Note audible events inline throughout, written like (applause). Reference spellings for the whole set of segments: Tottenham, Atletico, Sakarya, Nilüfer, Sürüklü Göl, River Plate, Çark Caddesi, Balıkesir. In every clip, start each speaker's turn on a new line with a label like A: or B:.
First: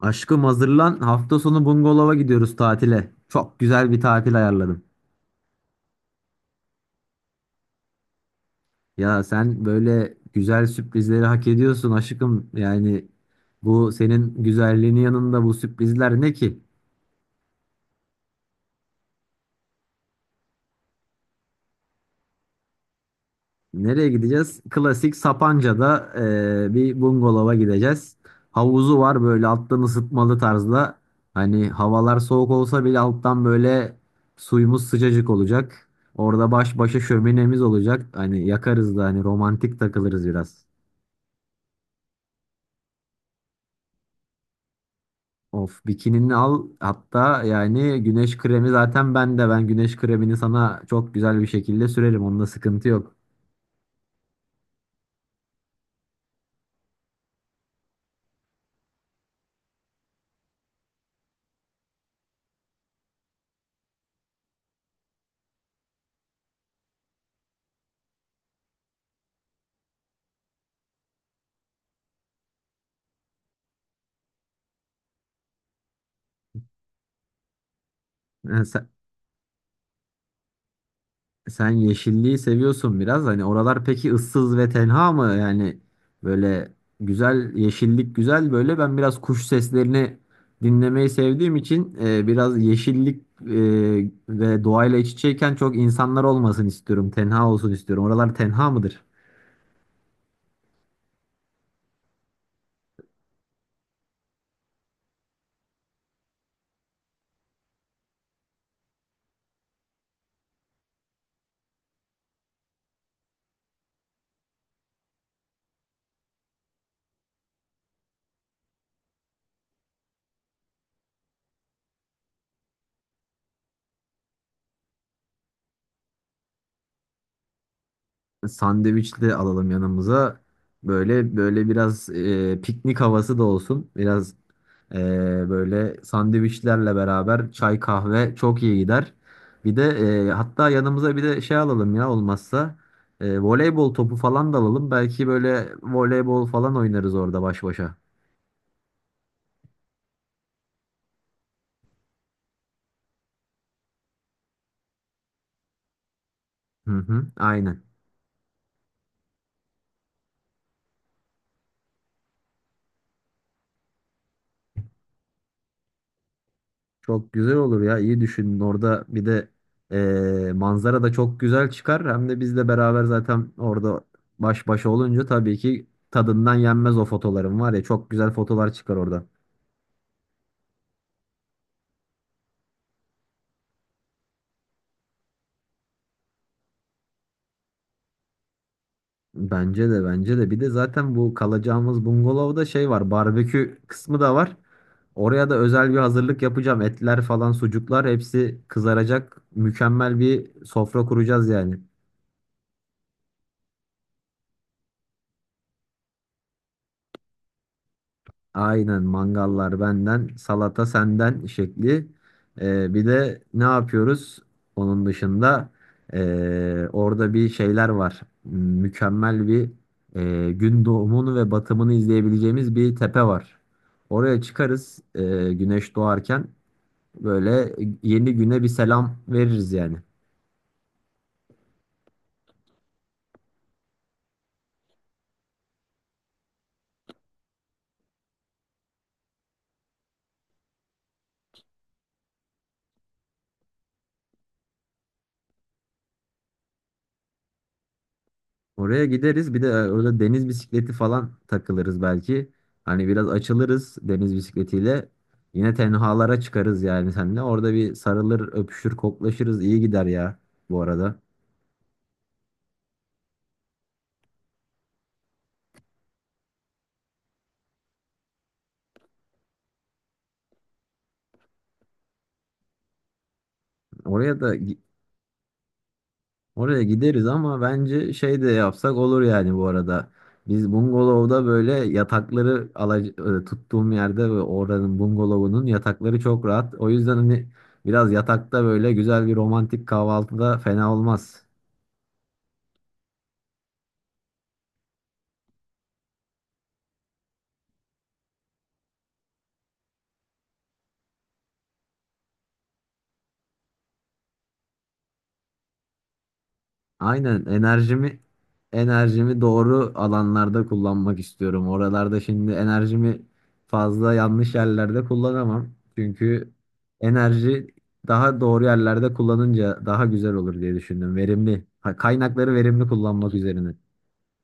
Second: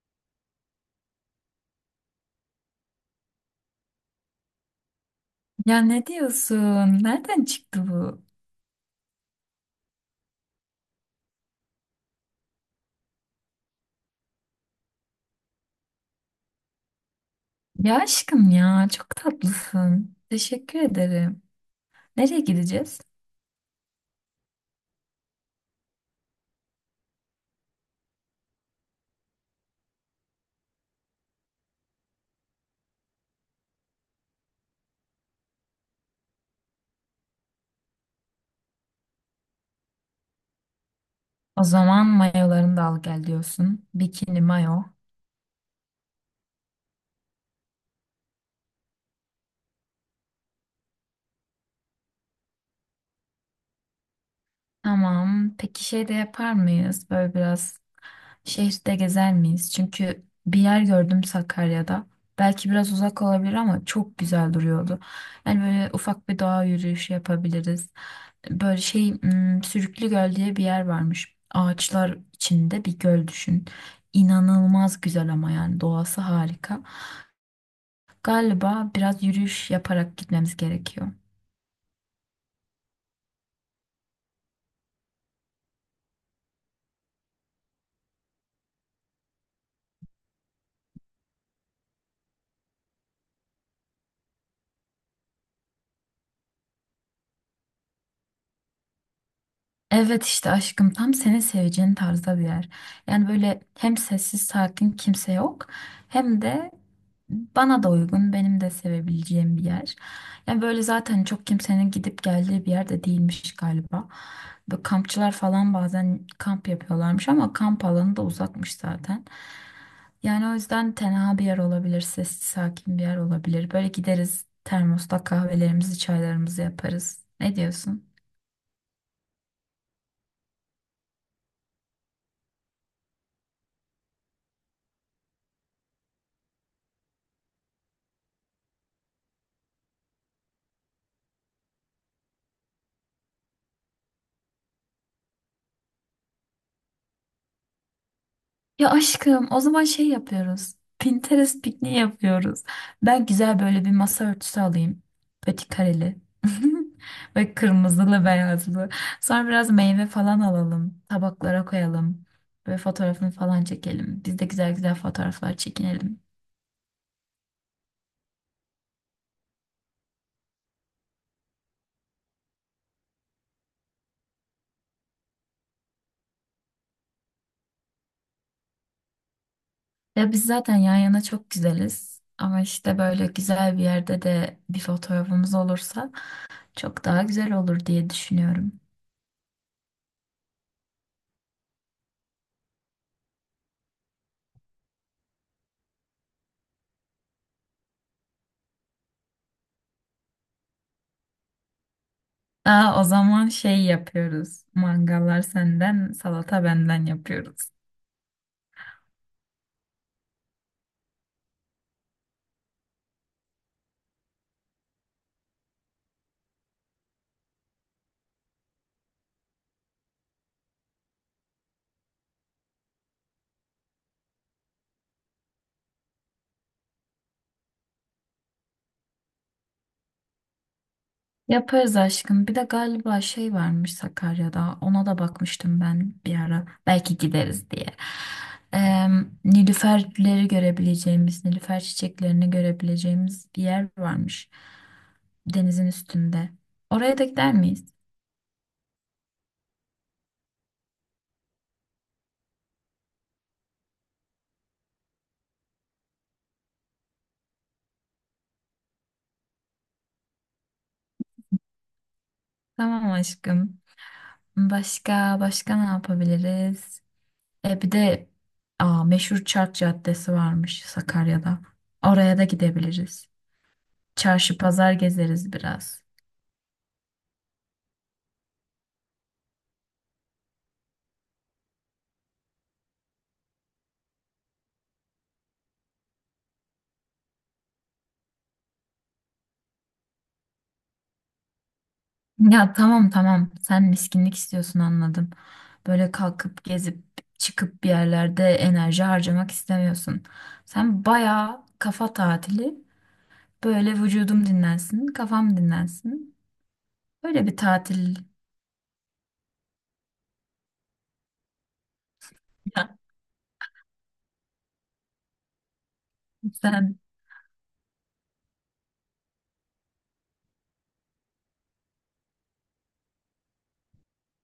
A: Aşkım hazırlan. Hafta sonu bungalova gidiyoruz tatile. Çok güzel bir tatil ayarladım.
B: Ya ne diyorsun? Nereden çıktı bu?
A: Ya sen böyle güzel sürprizleri hak ediyorsun aşkım. Yani bu senin güzelliğinin yanında bu sürprizler ne ki?
B: Ya aşkım ya çok tatlısın. Teşekkür ederim. Nereye gideceğiz?
A: Nereye gideceğiz? Klasik Sapanca'da bir bungalova gideceğiz. Havuzu var böyle alttan ısıtmalı tarzda. Hani havalar soğuk olsa bile alttan böyle suyumuz sıcacık olacak. Orada baş başa şöminemiz olacak. Hani yakarız da hani romantik takılırız biraz.
B: O zaman mayolarını da al gel diyorsun. Bikini mayo.
A: Of bikinini al hatta yani güneş kremi zaten bende, ben güneş kremini sana çok güzel bir şekilde sürerim, onda sıkıntı yok.
B: Tamam. Peki şey de yapar mıyız? Böyle biraz şehirde gezer miyiz? Çünkü bir yer gördüm Sakarya'da. Belki biraz uzak olabilir ama çok güzel duruyordu. Yani böyle ufak bir doğa yürüyüşü yapabiliriz. Böyle şey Sürüklü Göl diye bir yer varmış. Ağaçlar içinde bir göl düşün. İnanılmaz güzel ama yani doğası harika. Galiba
A: (laughs)
B: biraz yürüyüş yaparak gitmemiz gerekiyor.
A: Sen yeşilliği seviyorsun biraz. Hani oralar peki ıssız ve tenha mı? Yani böyle güzel yeşillik güzel böyle. Ben biraz kuş seslerini dinlemeyi sevdiğim için biraz yeşillik ve doğayla iç içeyken çok insanlar olmasın istiyorum. Tenha olsun istiyorum. Oralar tenha mıdır?
B: Evet işte aşkım tam senin seveceğin tarzda bir yer. Yani böyle hem sessiz sakin kimse yok, hem de bana da uygun, benim de sevebileceğim bir yer. Yani böyle zaten çok kimsenin gidip geldiği bir yer de değilmiş galiba. Böyle kampçılar falan bazen kamp yapıyorlarmış ama kamp alanı da uzakmış zaten. Yani o yüzden tenha bir yer olabilir, sessiz sakin bir yer olabilir. Böyle gideriz, termosta kahvelerimizi çaylarımızı yaparız. Ne diyorsun?
A: Sandviç de alalım yanımıza. Böyle böyle biraz piknik havası da olsun. Biraz Ee, Böyle sandviçlerle beraber çay kahve çok iyi gider. Bir de hatta yanımıza bir de şey alalım, ya olmazsa voleybol topu falan da alalım. Belki böyle voleybol falan oynarız orada baş başa.
B: Ya aşkım, o zaman şey yapıyoruz. Pinterest pikniği yapıyoruz. Ben güzel böyle bir masa örtüsü alayım. Petit kareli.
A: Hı
B: (laughs)
A: hı,
B: Ve
A: aynen.
B: kırmızılı beyazlı. Sonra biraz meyve falan alalım. Tabaklara koyalım. Böyle fotoğrafını falan çekelim. Biz de güzel güzel fotoğraflar çekinelim.
A: Çok güzel olur ya. İyi düşünün, orada bir de manzara da çok güzel çıkar. Hem de biz de beraber zaten orada baş başa olunca tabii ki tadından yenmez, o fotoların var ya, çok güzel fotolar çıkar orada.
B: Ya biz zaten yan yana çok güzeliz. Ama işte böyle güzel bir yerde de bir fotoğrafımız olursa çok daha güzel olur diye düşünüyorum.
A: Bence de, bence de. Bir de zaten bu kalacağımız bungalovda şey var. Barbekü kısmı da var. Oraya da özel bir hazırlık yapacağım. Etler falan, sucuklar hepsi kızaracak. Mükemmel bir sofra kuracağız yani.
B: Aa, o zaman şey yapıyoruz. Mangallar senden, salata benden yapıyoruz.
A: Aynen, mangallar benden, salata senden şekli. Bir de ne yapıyoruz? Onun dışında orada bir şeyler var. Mükemmel bir gün doğumunu ve batımını izleyebileceğimiz bir tepe var. Oraya çıkarız, güneş doğarken böyle yeni güne bir selam veririz yani.
B: Yaparız aşkım. Bir de galiba şey varmış Sakarya'da. Ona da bakmıştım ben bir ara. Belki gideriz diye. Eee Nilüferleri görebileceğimiz, Nilüfer çiçeklerini görebileceğimiz bir yer varmış. Denizin üstünde. Oraya da gider miyiz?
A: Oraya gideriz. Bir de orada deniz bisikleti falan takılırız belki. Hani biraz açılırız deniz bisikletiyle. Yine tenhalara çıkarız yani seninle. Orada bir sarılır, öpüşür, koklaşırız. İyi gider ya bu arada.
B: Tamam aşkım. Başka başka ne yapabiliriz? Bir de aa, meşhur Çark Caddesi varmış Sakarya'da. Oraya da gidebiliriz.
A: Oraya da
B: Çarşı
A: gi-
B: pazar gezeriz biraz.
A: Oraya gideriz ama bence şey de yapsak olur yani bu arada. Biz bungalovda böyle tuttuğum yerde ve oranın bungalovunun yatakları çok rahat. O yüzden hani biraz yatakta böyle güzel bir romantik kahvaltıda fena olmaz.
B: Ya tamam tamam, sen miskinlik istiyorsun, anladım. Böyle kalkıp gezip çıkıp bir yerlerde enerji harcamak istemiyorsun. Sen bayağı kafa tatili, böyle vücudum dinlensin kafam dinlensin.
A: Aynen
B: Böyle bir tatil.
A: enerjimi
B: (laughs)
A: enerjimi doğru alanlarda kullanmak istiyorum. Oralarda şimdi
B: Ya
A: enerjimi fazla yanlış yerlerde kullanamam. Çünkü
B: sen
A: enerji daha doğru yerlerde kullanınca daha güzel olur diye düşündüm. Verimli. Ha, kaynakları verimli kullanmak üzerine.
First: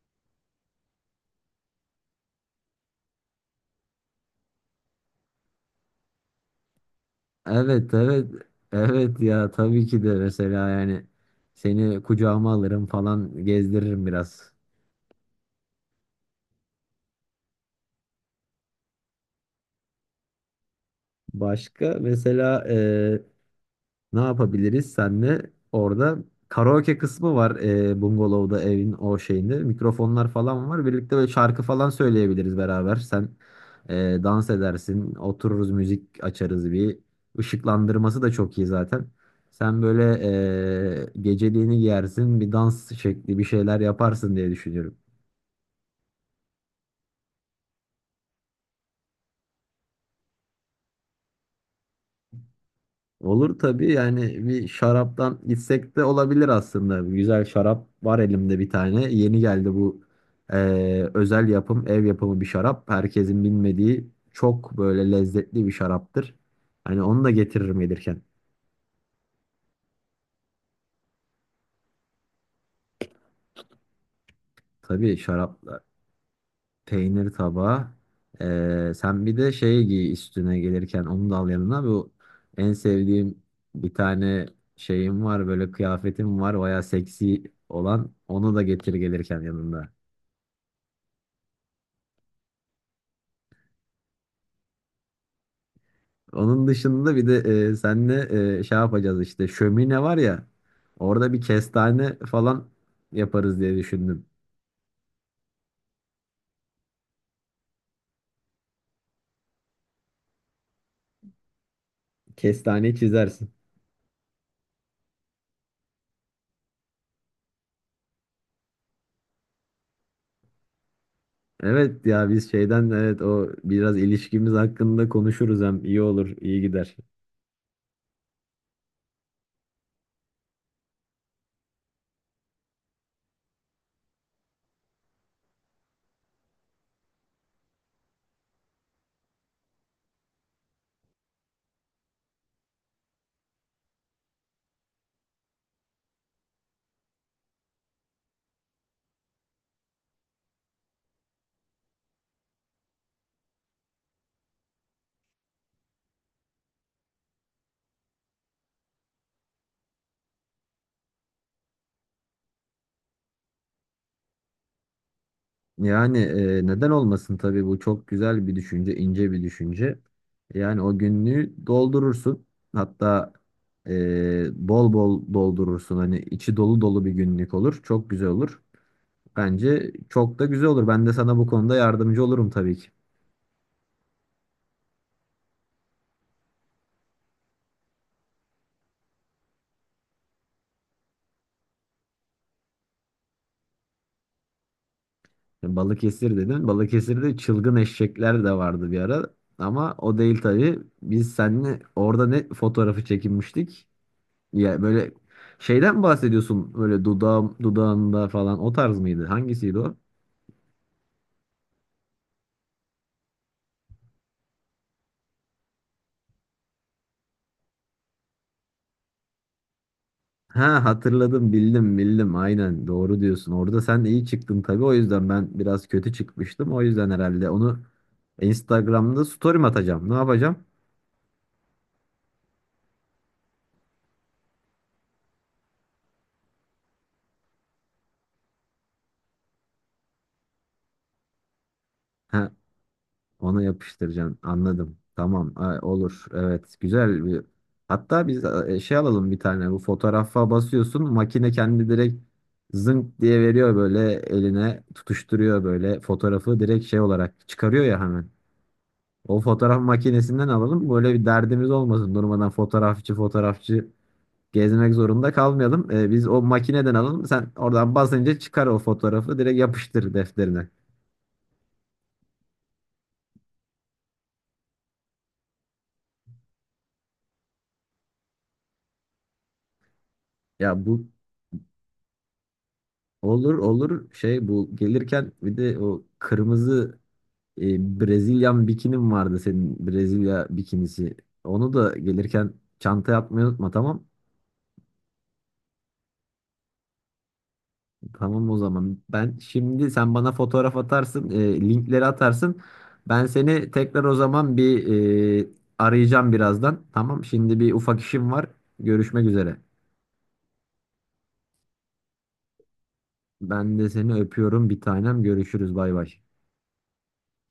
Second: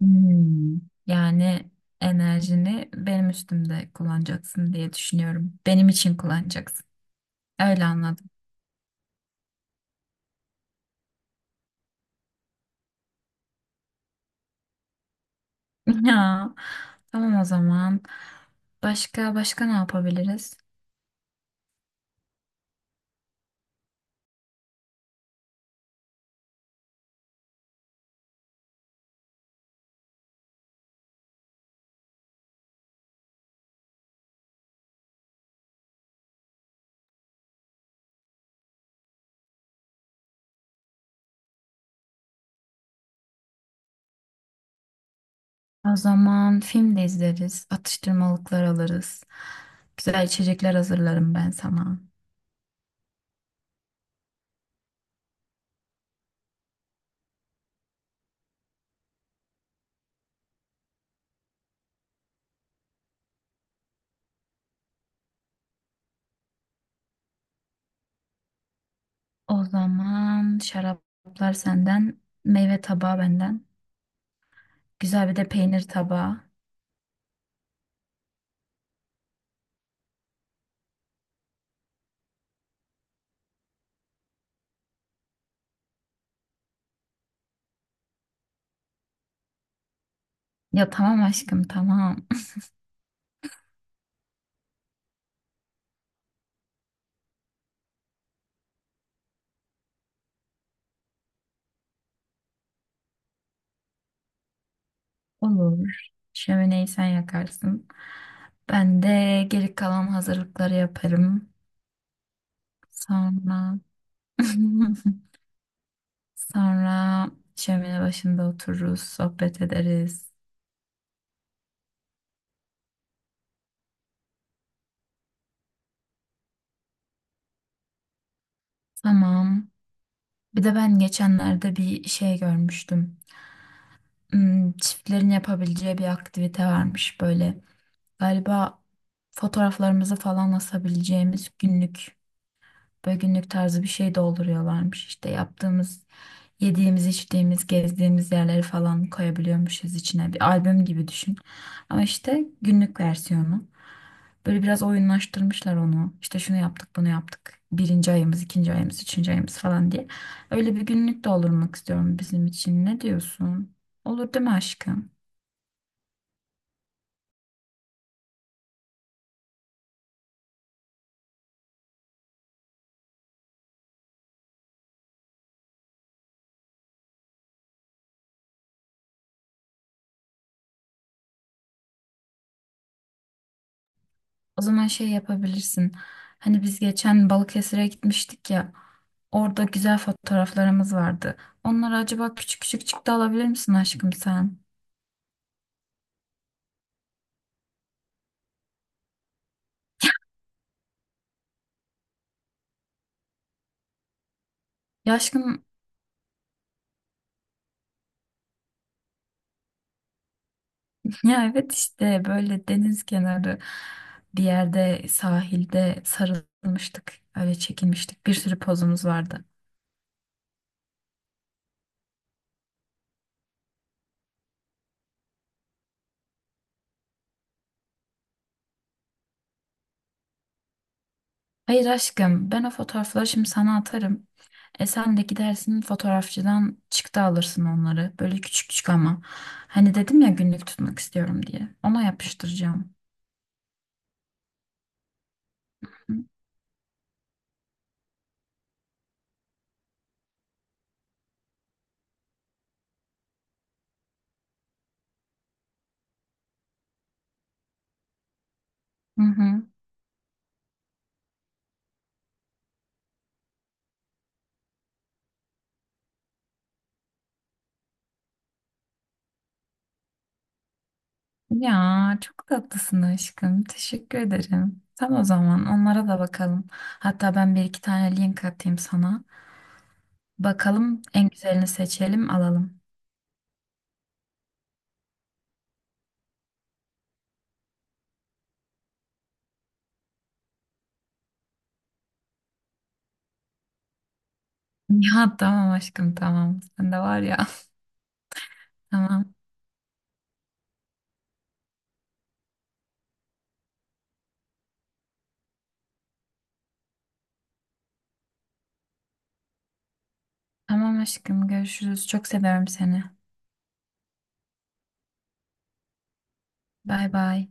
B: Hmm. Yani enerjini benim üstümde kullanacaksın diye düşünüyorum. Benim için kullanacaksın. Öyle
A: Evet
B: anladım.
A: evet evet ya tabii ki de, mesela yani seni kucağıma alırım falan, gezdiririm biraz.
B: (laughs) Ya, tamam o zaman. Başka başka ne yapabiliriz?
A: Başka mesela ne yapabiliriz senle? Orada karaoke kısmı var, bungalovda evin o şeyinde. Mikrofonlar falan var. Birlikte böyle şarkı falan söyleyebiliriz beraber. Sen e, dans edersin. Otururuz müzik açarız bir. Işıklandırması da çok iyi zaten. Sen böyle geceliğini giyersin. Bir dans şekli bir şeyler yaparsın diye düşünüyorum.
B: O zaman film de izleriz, atıştırmalıklar alırız. Güzel içecekler hazırlarım ben sana.
A: Olur tabii, yani bir şaraptan gitsek de olabilir aslında. Güzel şarap var elimde, bir tane yeni geldi. Bu özel yapım, ev yapımı bir şarap. Herkesin bilmediği çok böyle lezzetli bir şaraptır. Hani onu da getiririm gelirken.
B: O zaman şaraplar senden, meyve tabağı benden.
A: Tabii
B: Güzel bir de
A: şarapla
B: peynir tabağı.
A: peynir tabağı. Sen bir de şey giy üstüne gelirken, onu da al yanına. Bu en sevdiğim bir tane şeyim var böyle, kıyafetim var. Baya seksi olan, onu da getir gelirken yanında.
B: Ya tamam aşkım tamam.
A: Onun dışında bir de şey yapacağız işte, şömine var ya, orada bir kestane falan yaparız diye düşündüm.
B: Olur. Şömineyi sen yakarsın. Ben de geri kalan hazırlıkları yaparım.
A: Kestane çizersin.
B: Sonra (laughs) sonra şömine başında otururuz, sohbet ederiz.
A: Evet ya, biz şeyden, evet o biraz ilişkimiz hakkında konuşuruz, hem iyi olur, iyi gider.
B: Tamam. Bir de ben geçenlerde bir şey görmüştüm. Çiftlerin yapabileceği bir aktivite varmış böyle. Galiba fotoğraflarımızı falan asabileceğimiz günlük, böyle günlük tarzı bir şey dolduruyorlarmış. İşte yaptığımız, yediğimiz, içtiğimiz, gezdiğimiz yerleri falan koyabiliyormuşuz içine. Bir albüm gibi düşün. Ama işte günlük versiyonu. Böyle biraz oyunlaştırmışlar onu. İşte şunu yaptık, bunu yaptık. Birinci ayımız, ikinci ayımız, üçüncü ayımız falan diye. Öyle bir günlük doldurmak istiyorum bizim için. Ne diyorsun? Olur değil mi aşkım?
A: Yani neden olmasın tabii, bu çok güzel bir düşünce, ince bir düşünce. Yani o günlüğü doldurursun, hatta bol bol doldurursun, hani içi dolu dolu bir günlük olur, çok güzel olur. Bence çok da güzel olur. Ben de sana bu konuda yardımcı olurum tabii ki.
B: O zaman şey yapabilirsin. Hani biz geçen Balıkesir'e gitmiştik ya. Orada güzel fotoğraflarımız vardı. Onları acaba küçük küçük çıktı alabilir misin aşkım sen?
A: Balıkesir dedin. Balıkesir'de çılgın eşekler de vardı bir ara. Ama o değil tabii. Biz seninle orada ne fotoğrafı çekinmiştik? Ya böyle
B: Ya aşkım
A: şeyden mi bahsediyorsun? Böyle dudağım dudağında falan, o tarz mıydı? Hangisiydi o?
B: (laughs) ya evet işte böyle deniz kenarı bir yerde sahilde sarılmıştık. Öyle çekinmiştik. Bir sürü pozumuz vardı.
A: Ha, hatırladım, bildim bildim, aynen doğru diyorsun. Orada sen iyi çıktın tabii, o yüzden ben biraz kötü çıkmıştım. O yüzden herhalde onu Instagram'da story'm atacağım. Ne yapacağım?
B: Hayır aşkım, ben o fotoğrafları şimdi sana atarım. E sen de gidersin fotoğrafçıdan çıktı alırsın onları. Böyle küçük küçük ama. Hani dedim ya, günlük tutmak istiyorum diye. Ona yapıştıracağım.
A: Onu yapıştıracaksın. Anladım. Tamam. Ha, olur. Evet. Güzel bir. Hatta biz şey alalım bir tane. Bu fotoğrafa basıyorsun. Makine kendi direkt zınk diye veriyor böyle eline. Tutuşturuyor böyle fotoğrafı. Direkt şey olarak çıkarıyor ya hemen.
B: Hı
A: O
B: hı.
A: fotoğraf makinesinden alalım. Böyle bir derdimiz olmasın. Durmadan fotoğrafçı gezmek zorunda kalmayalım. E, biz o makineden alalım. Sen oradan basınca çıkar o fotoğrafı. Direkt yapıştır defterine.
B: Ya çok tatlısın aşkım. Teşekkür ederim. Tamam, o zaman onlara da bakalım. Hatta ben bir iki tane link atayım sana.
A: Ya
B: Bakalım
A: bu
B: en güzelini seçelim alalım. (laughs)
A: Olur olur, şey, bu gelirken bir de o kırmızı Brezilyan bikinim vardı, senin Brezilya bikinisi. Onu da gelirken çanta yapmayı unutma, tamam.
B: Ya tamam aşkım tamam. Sen de var ya. (laughs)
A: Tamam o zaman.
B: Tamam.
A: Ben şimdi, sen bana fotoğraf atarsın, linkleri atarsın. Ben seni tekrar o zaman bir e, arayacağım birazdan. Tamam, şimdi bir ufak işim var. Görüşmek üzere.
B: Tamam aşkım, görüşürüz. Çok seviyorum seni.
A: Ben de seni öpüyorum bir tanem. Görüşürüz, bay bay.
B: Bay bay.